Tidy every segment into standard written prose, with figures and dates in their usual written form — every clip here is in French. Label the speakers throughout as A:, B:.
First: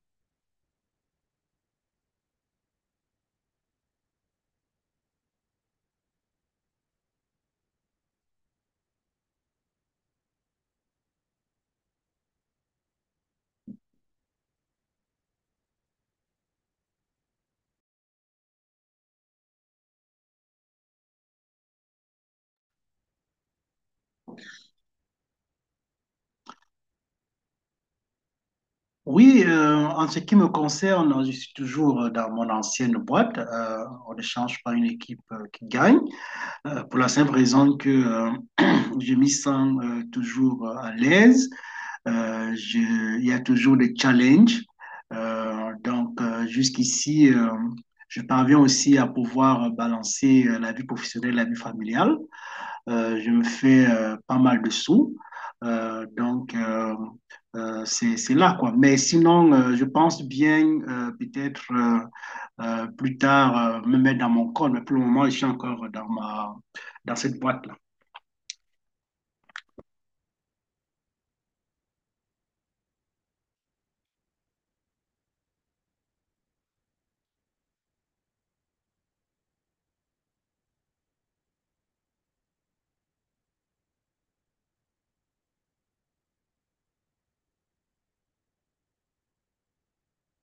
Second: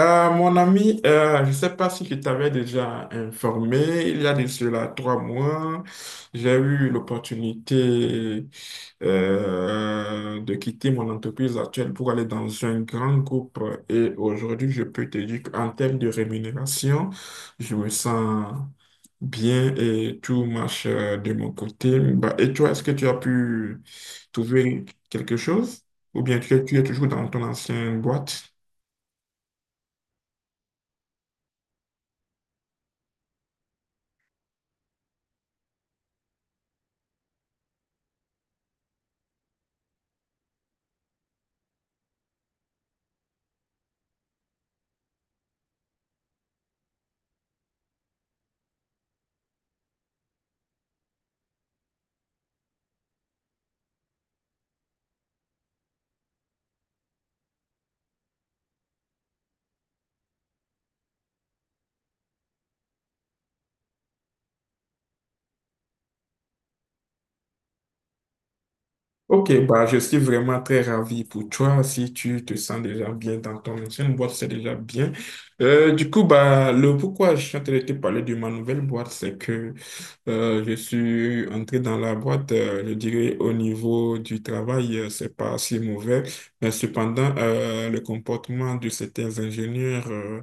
A: Mon ami, je ne sais pas si je t'avais déjà informé, il y a de cela trois mois, j'ai eu l'opportunité de quitter mon entreprise actuelle pour aller dans un grand groupe. Et aujourd'hui, je peux te dire qu'en termes de rémunération, je me sens bien et tout marche, de mon côté. Bah, et toi, est-ce que tu as pu trouver quelque chose? Ou bien tu es toujours dans ton ancienne boîte?
B: Oui, en ce qui me concerne, je suis toujours dans mon ancienne boîte. On ne change pas une équipe qui gagne, pour la simple raison que je m'y sens toujours à l'aise. Il y a toujours des challenges. Jusqu'ici, je parviens aussi à pouvoir balancer la vie professionnelle et la vie familiale. Je me fais pas mal de sous. Euh, donc, euh, c'est là, quoi. Mais sinon, je pense bien peut-être plus tard me mettre dans mon corps, mais pour le moment, je suis encore dans dans cette boîte-là.
A: Ok, bah, je suis vraiment très ravi pour toi. Si tu te sens déjà bien dans ton ancienne boîte, c'est déjà bien. Du coup, bah, le pourquoi je suis en train de te parler de ma nouvelle boîte, c'est que je suis entré dans la boîte, je dirais au niveau du travail, c'est pas si mauvais. Mais cependant, le comportement de certains ingénieurs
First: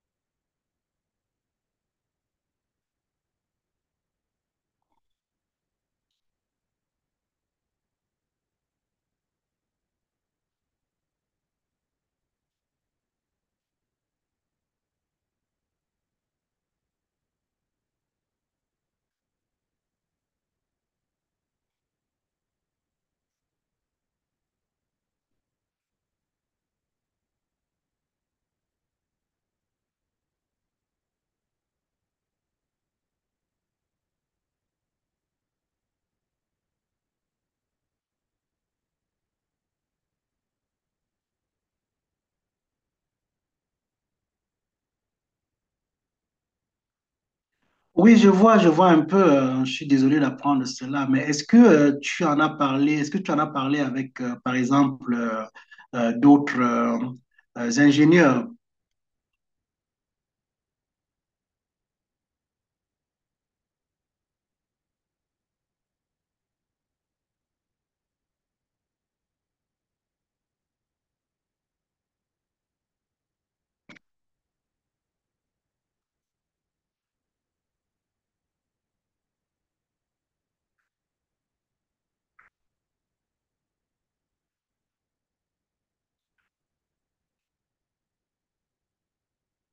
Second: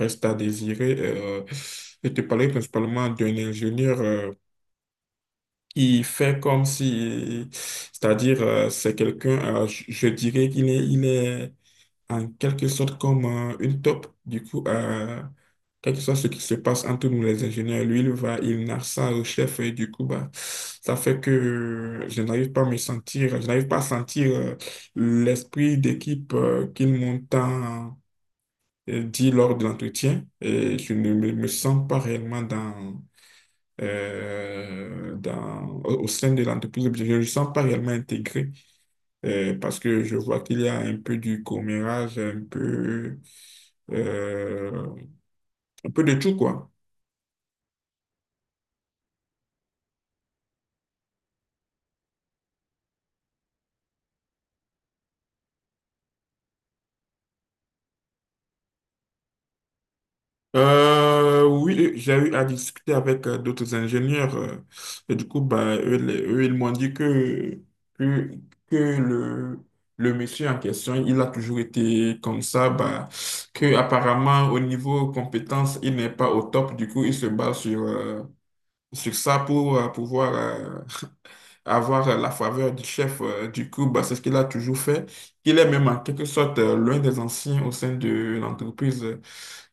A: reste à désirer. Je te parlais principalement d'un ingénieur. Il fait comme si, c'est-à-dire, c'est quelqu'un, je dirais qu'il est, il est en quelque sorte comme une taupe. Du coup, quel que soit ce qui se passe entre nous les ingénieurs, lui, il narre ça au chef et du coup, bah, ça fait que je n'arrive pas à me sentir, je n'arrive pas à sentir l'esprit d'équipe qu'il m'entend dit lors de l'entretien et je ne me sens pas réellement dans, dans, au sein de l'entreprise. Je ne le sens pas réellement intégré parce que je vois qu'il y a un peu du commérage, euh, un peu de tout, quoi.
B: Oui, je vois un peu. Je suis désolé d'apprendre cela, mais est-ce que tu en as parlé, est-ce que tu en as parlé avec, par exemple, d'autres ingénieurs?
A: Oui, j'ai eu à discuter avec d'autres ingénieurs. Et du coup, bah, eux, eux, ils m'ont dit que, que le monsieur en question, il a toujours été comme ça, bah, que apparemment au niveau compétences, il n'est pas au top. Du coup, il se base sur, sur ça pour pouvoir avoir la faveur du chef du club. Bah, c'est ce qu'il a toujours fait. Il est même en quelque sorte l'un des anciens au sein de l'entreprise.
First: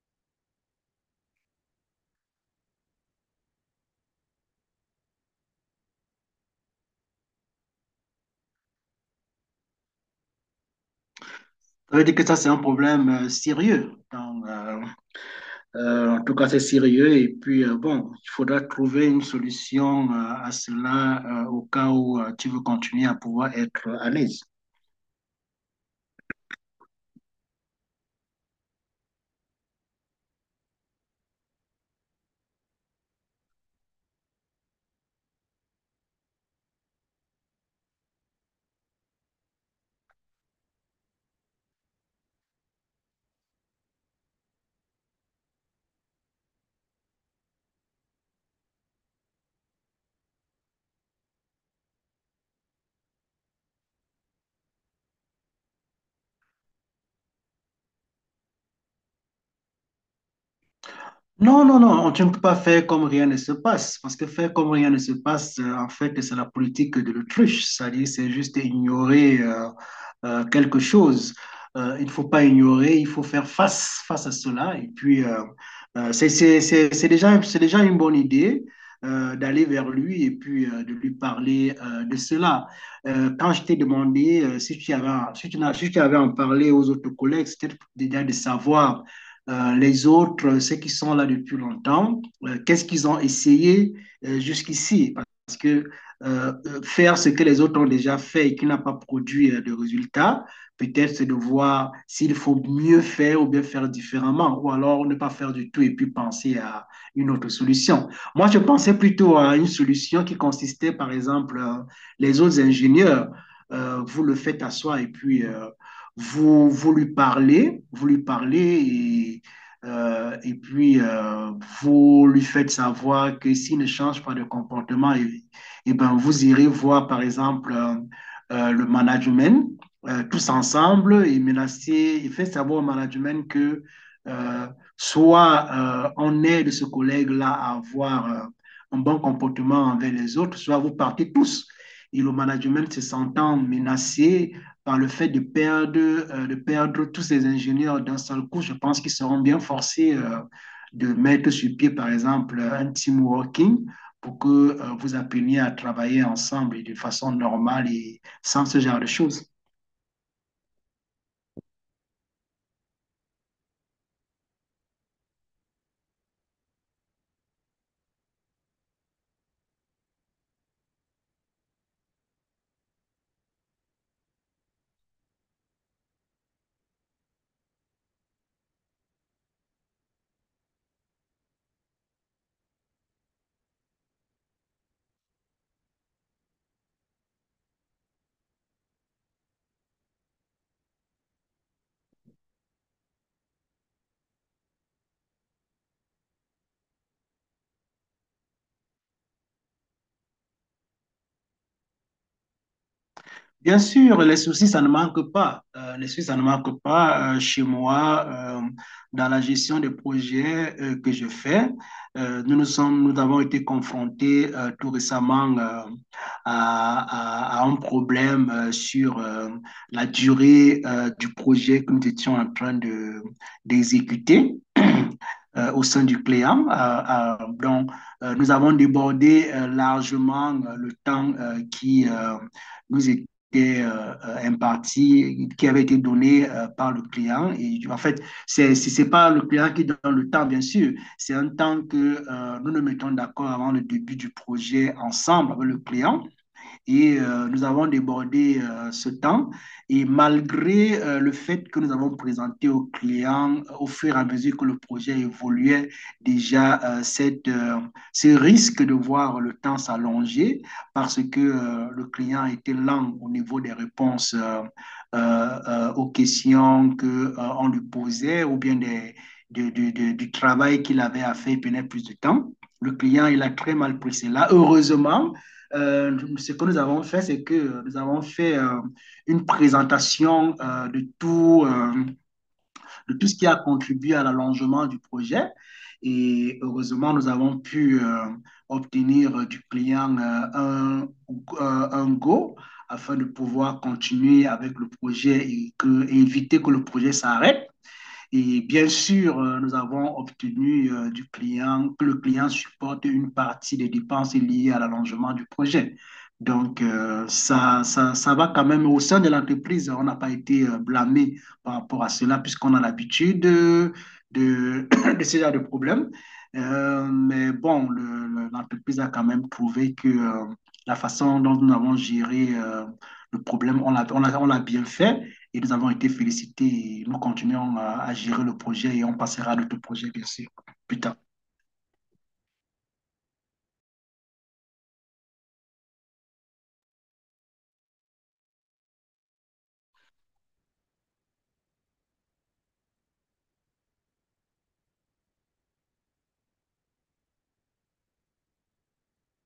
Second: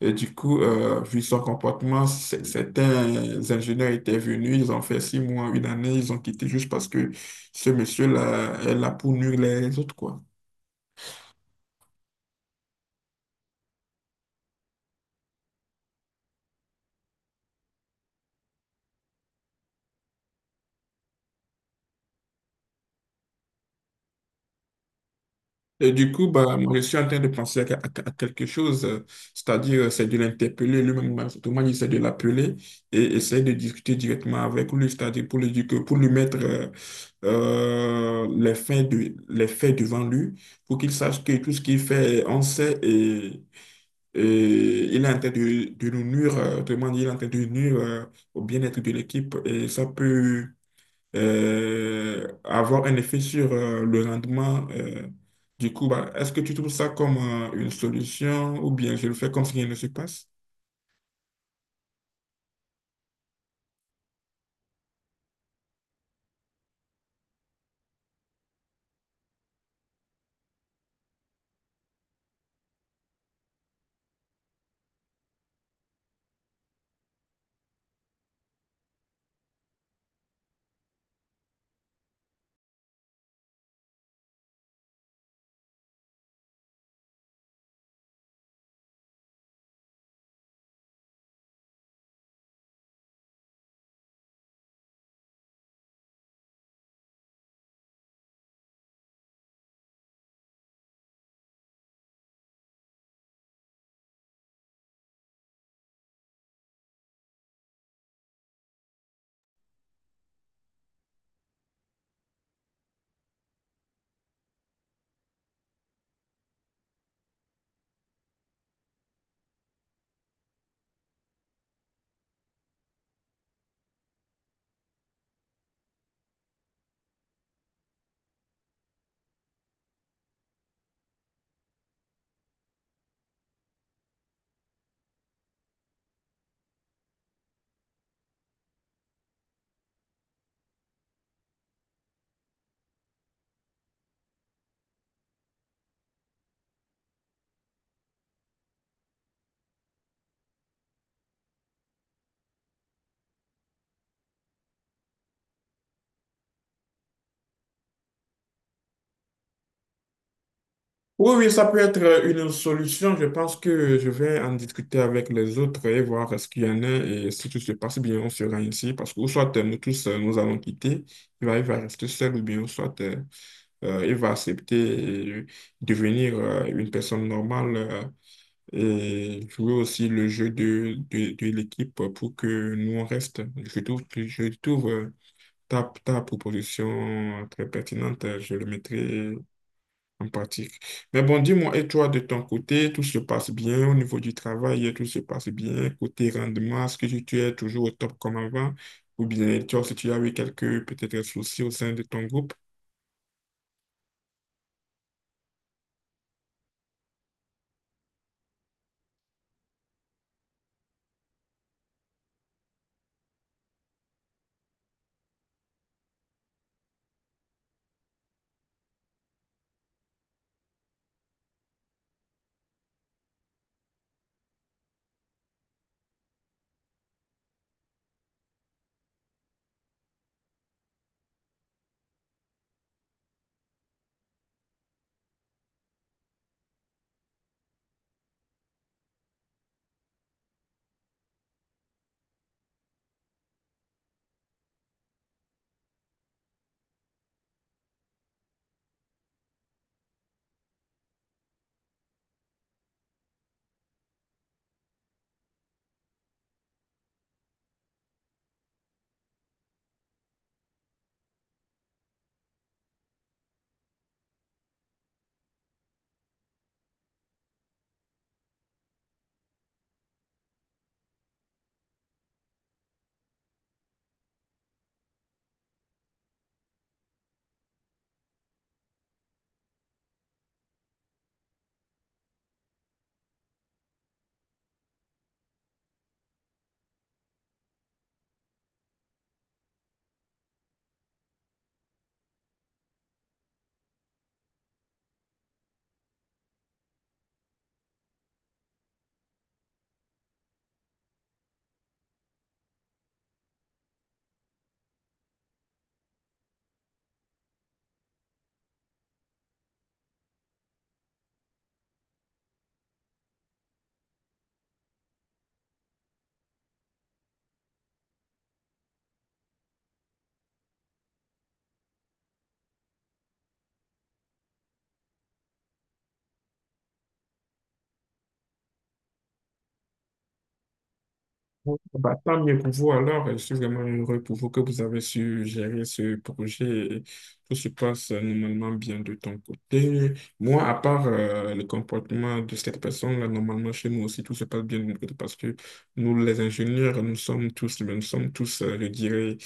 A: Et du coup, vu son comportement, certains ingénieurs étaient venus, ils ont fait six mois, une année, ils ont quitté juste parce que ce monsieur-là est là pour nuire les autres, quoi.
B: Ça veut dire que ça, c'est un problème sérieux. En tout cas, c'est sérieux. Et puis, bon, il faudra trouver une solution à cela au cas où tu veux continuer à pouvoir être à l'aise.
A: Et du coup, bah, moi, je suis en train de penser à, à quelque chose, c'est-à-dire c'est de l'interpeller lui-même, tout le essaie de l'appeler et essayer de discuter directement avec lui, c'est-à-dire pour lui dire pour lui mettre les les faits devant lui, pour qu'il sache que tout ce qu'il fait, on sait et il est en train de nous nuire, autrement dit, il est en train de nuire au bien-être de l'équipe et ça peut avoir un effet sur le rendement. Du coup, bah, est-ce que tu trouves ça comme une solution ou bien je le fais comme si rien ne se passe?
B: Non, non, non, tu ne peux pas faire comme rien ne se passe, parce que faire comme rien ne se passe, en fait, c'est la politique de l'autruche, c'est-à-dire c'est juste ignorer quelque chose. Il ne faut pas ignorer, il faut faire face, face à cela. Et puis, c'est déjà une bonne idée d'aller vers lui et puis de lui parler de cela. Quand je t'ai demandé si tu avais, si tu avais en parlé aux autres collègues, c'était déjà de savoir les autres, ceux qui sont là depuis longtemps, qu'est-ce qu'ils ont essayé jusqu'ici. Parce que faire ce que les autres ont déjà fait et qui n'a pas produit de résultats, peut-être c'est de voir s'il faut mieux faire ou bien faire différemment, ou alors ne pas faire du tout et puis penser à une autre solution. Moi, je pensais plutôt à une solution qui consistait, par exemple, les autres ingénieurs, vous le faites asseoir et puis vous, vous lui parlez et puis, vous lui faites savoir que s'il ne change pas de comportement, et eh ben, vous irez voir, par exemple, le management tous ensemble et menacer, et faites savoir au management que euh, soit on aide ce collègue-là à avoir un bon comportement envers les autres, soit vous partez tous. Et le management se sentant menacé, par le fait de perdre tous ces ingénieurs d'un seul coup, je pense qu'ils seront bien forcés de mettre sur pied, par exemple, un team working pour que vous appreniez à travailler ensemble et de façon normale et sans ce genre de choses.
A: Oui, oui, ça peut être une solution. Je pense que je vais en discuter avec les autres et voir ce qu'il y en a et si tout se passe bien, on sera ici parce que ou soit nous tous nous allons quitter, il va rester seul ou bien ou soit il va accepter et devenir une personne normale et jouer aussi le jeu de l'équipe pour que nous on reste. Je je trouve ta, ta proposition très pertinente, je le mettrai en pratique. Mais bon, dis-moi, et toi de ton côté, tout se passe bien au niveau du travail, tout se passe bien, côté rendement, est-ce que tu es toujours au top comme avant? Ou bien tu as, si tu as eu quelques peut-être soucis au sein de ton groupe?
B: Bien sûr, les soucis, ça ne manque pas. Les soucis, ça ne manque pas chez moi dans la gestion des projets que je fais. Nous avons été confrontés tout récemment à un problème sur la durée du projet que nous étions en train de d'exécuter. Au sein du client. Donc, Nous avons débordé largement le temps qui nous, est- et imparti, qui avait été donné par le client. Et en fait, c'est pas le client qui donne le temps, bien sûr. C'est un temps que nous nous mettons d'accord avant le début du projet ensemble avec le client et nous avons débordé ce temps. Et malgré le fait que nous avons présenté aux clients au fur et à mesure que le projet évoluait déjà ce risque de voir le temps s'allonger parce que le client était lent au niveau des réponses euh, aux questions que, on lui posait ou bien des, de- du travail qu'il avait à faire, il prenait plus de temps. Le client, il a très mal pris cela. Heureusement, ce que nous avons fait, c'est que nous avons fait une présentation de tout ce qui a contribué à l'allongement du projet. Et heureusement, nous avons pu obtenir du client un, euh, un go afin de pouvoir continuer avec le projet et éviter que le projet s'arrête. Et bien sûr, nous avons obtenu du client que le client supporte une partie des dépenses liées à l'allongement du projet. Donc, ça va quand même au sein de l'entreprise. On n'a pas été blâmé par rapport à cela, puisqu'on a l'habitude de, de ce genre de problème. Mais bon, l'entreprise a quand même prouvé que la façon dont nous avons géré le problème, on l'a bien fait et nous avons été félicités. Nous continuons à gérer le projet et on passera à d'autres projets, bien sûr, plus tard.
A: Bon, bah, tant mieux pour vous alors, je suis vraiment heureux pour vous que vous avez su gérer ce projet et tout se passe normalement bien de ton côté. Moi, à part le comportement de cette personne-là, normalement chez nous aussi tout se passe bien de notre côté parce que nous, les ingénieurs, nous sommes tous, je dirais,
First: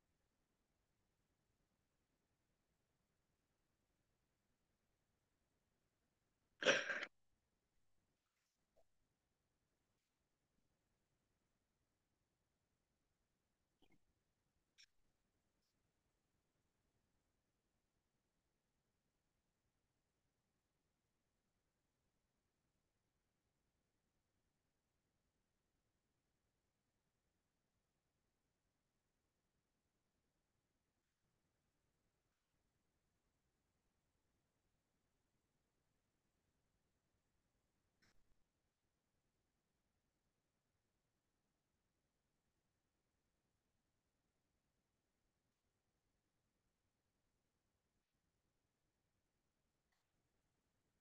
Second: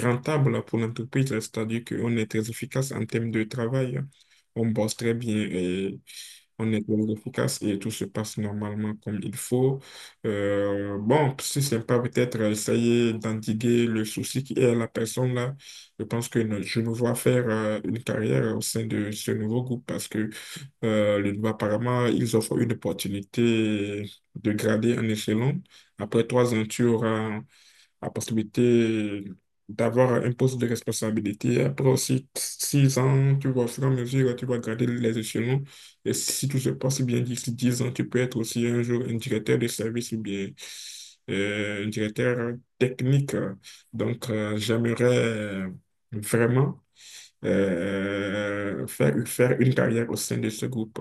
A: rentables pour l'entreprise, c'est-à-dire qu'on est très efficace en termes de travail, on bosse très bien et on est très efficace et tout se passe normalement comme il faut. Bon, si c'est pas peut-être essayer d'endiguer le souci qui est à la personne là, je pense que je me vois faire une carrière au sein de ce nouveau groupe parce que le droit, apparemment, ils offrent une opportunité de grader en échelon. Après trois ans, tu auras la possibilité d'avoir un poste de responsabilité. Après aussi six ans, tu vois, au fur et à mesure, tu vas garder les échelons. Et si tout se passe bien d'ici 10 ans, tu peux être aussi un jour un directeur de service ou bien un directeur technique. Donc, j'aimerais vraiment faire une carrière au sein de ce groupe.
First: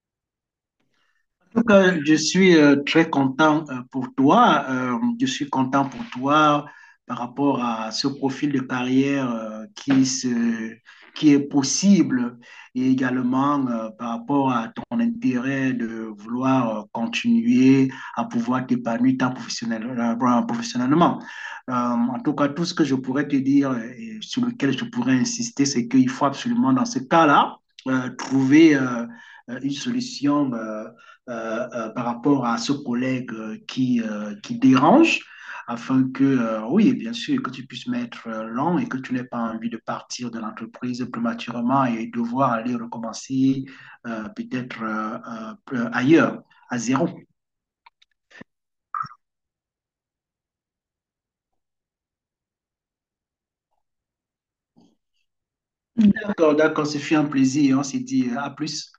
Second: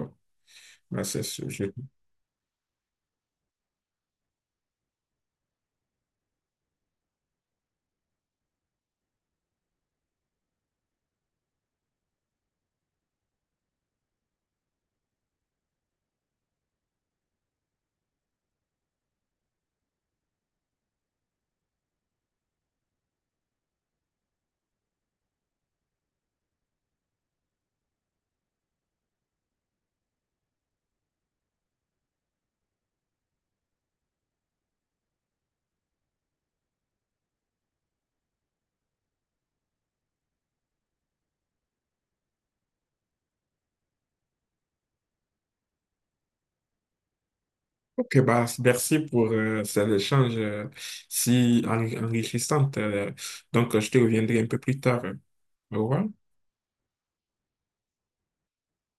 A: Voilà, c'est ce-
B: En
A: je
B: tout cas, je suis très content pour toi. Je suis content pour toi par rapport à ce profil de carrière qui est possible et également par rapport à ton intérêt de vouloir continuer à pouvoir t'épanouir professionnellement. En tout cas, tout ce que je pourrais te dire et sur lequel je pourrais insister, c'est qu'il faut absolument dans ce cas-là trouver une solution. Par rapport à ce collègue qui dérange afin que, oui, bien sûr, que tu puisses mettre l'an et que tu n'aies pas envie de partir de l'entreprise prématurément et devoir aller recommencer peut-être ailleurs, à zéro.
A: Ok, bah, merci pour ces échanges si enrichissantes. Donc, je te reviendrai un peu plus tard. Au revoir.
B: D'accord, d'accord, ce fut un plaisir. On s'est dit à plus.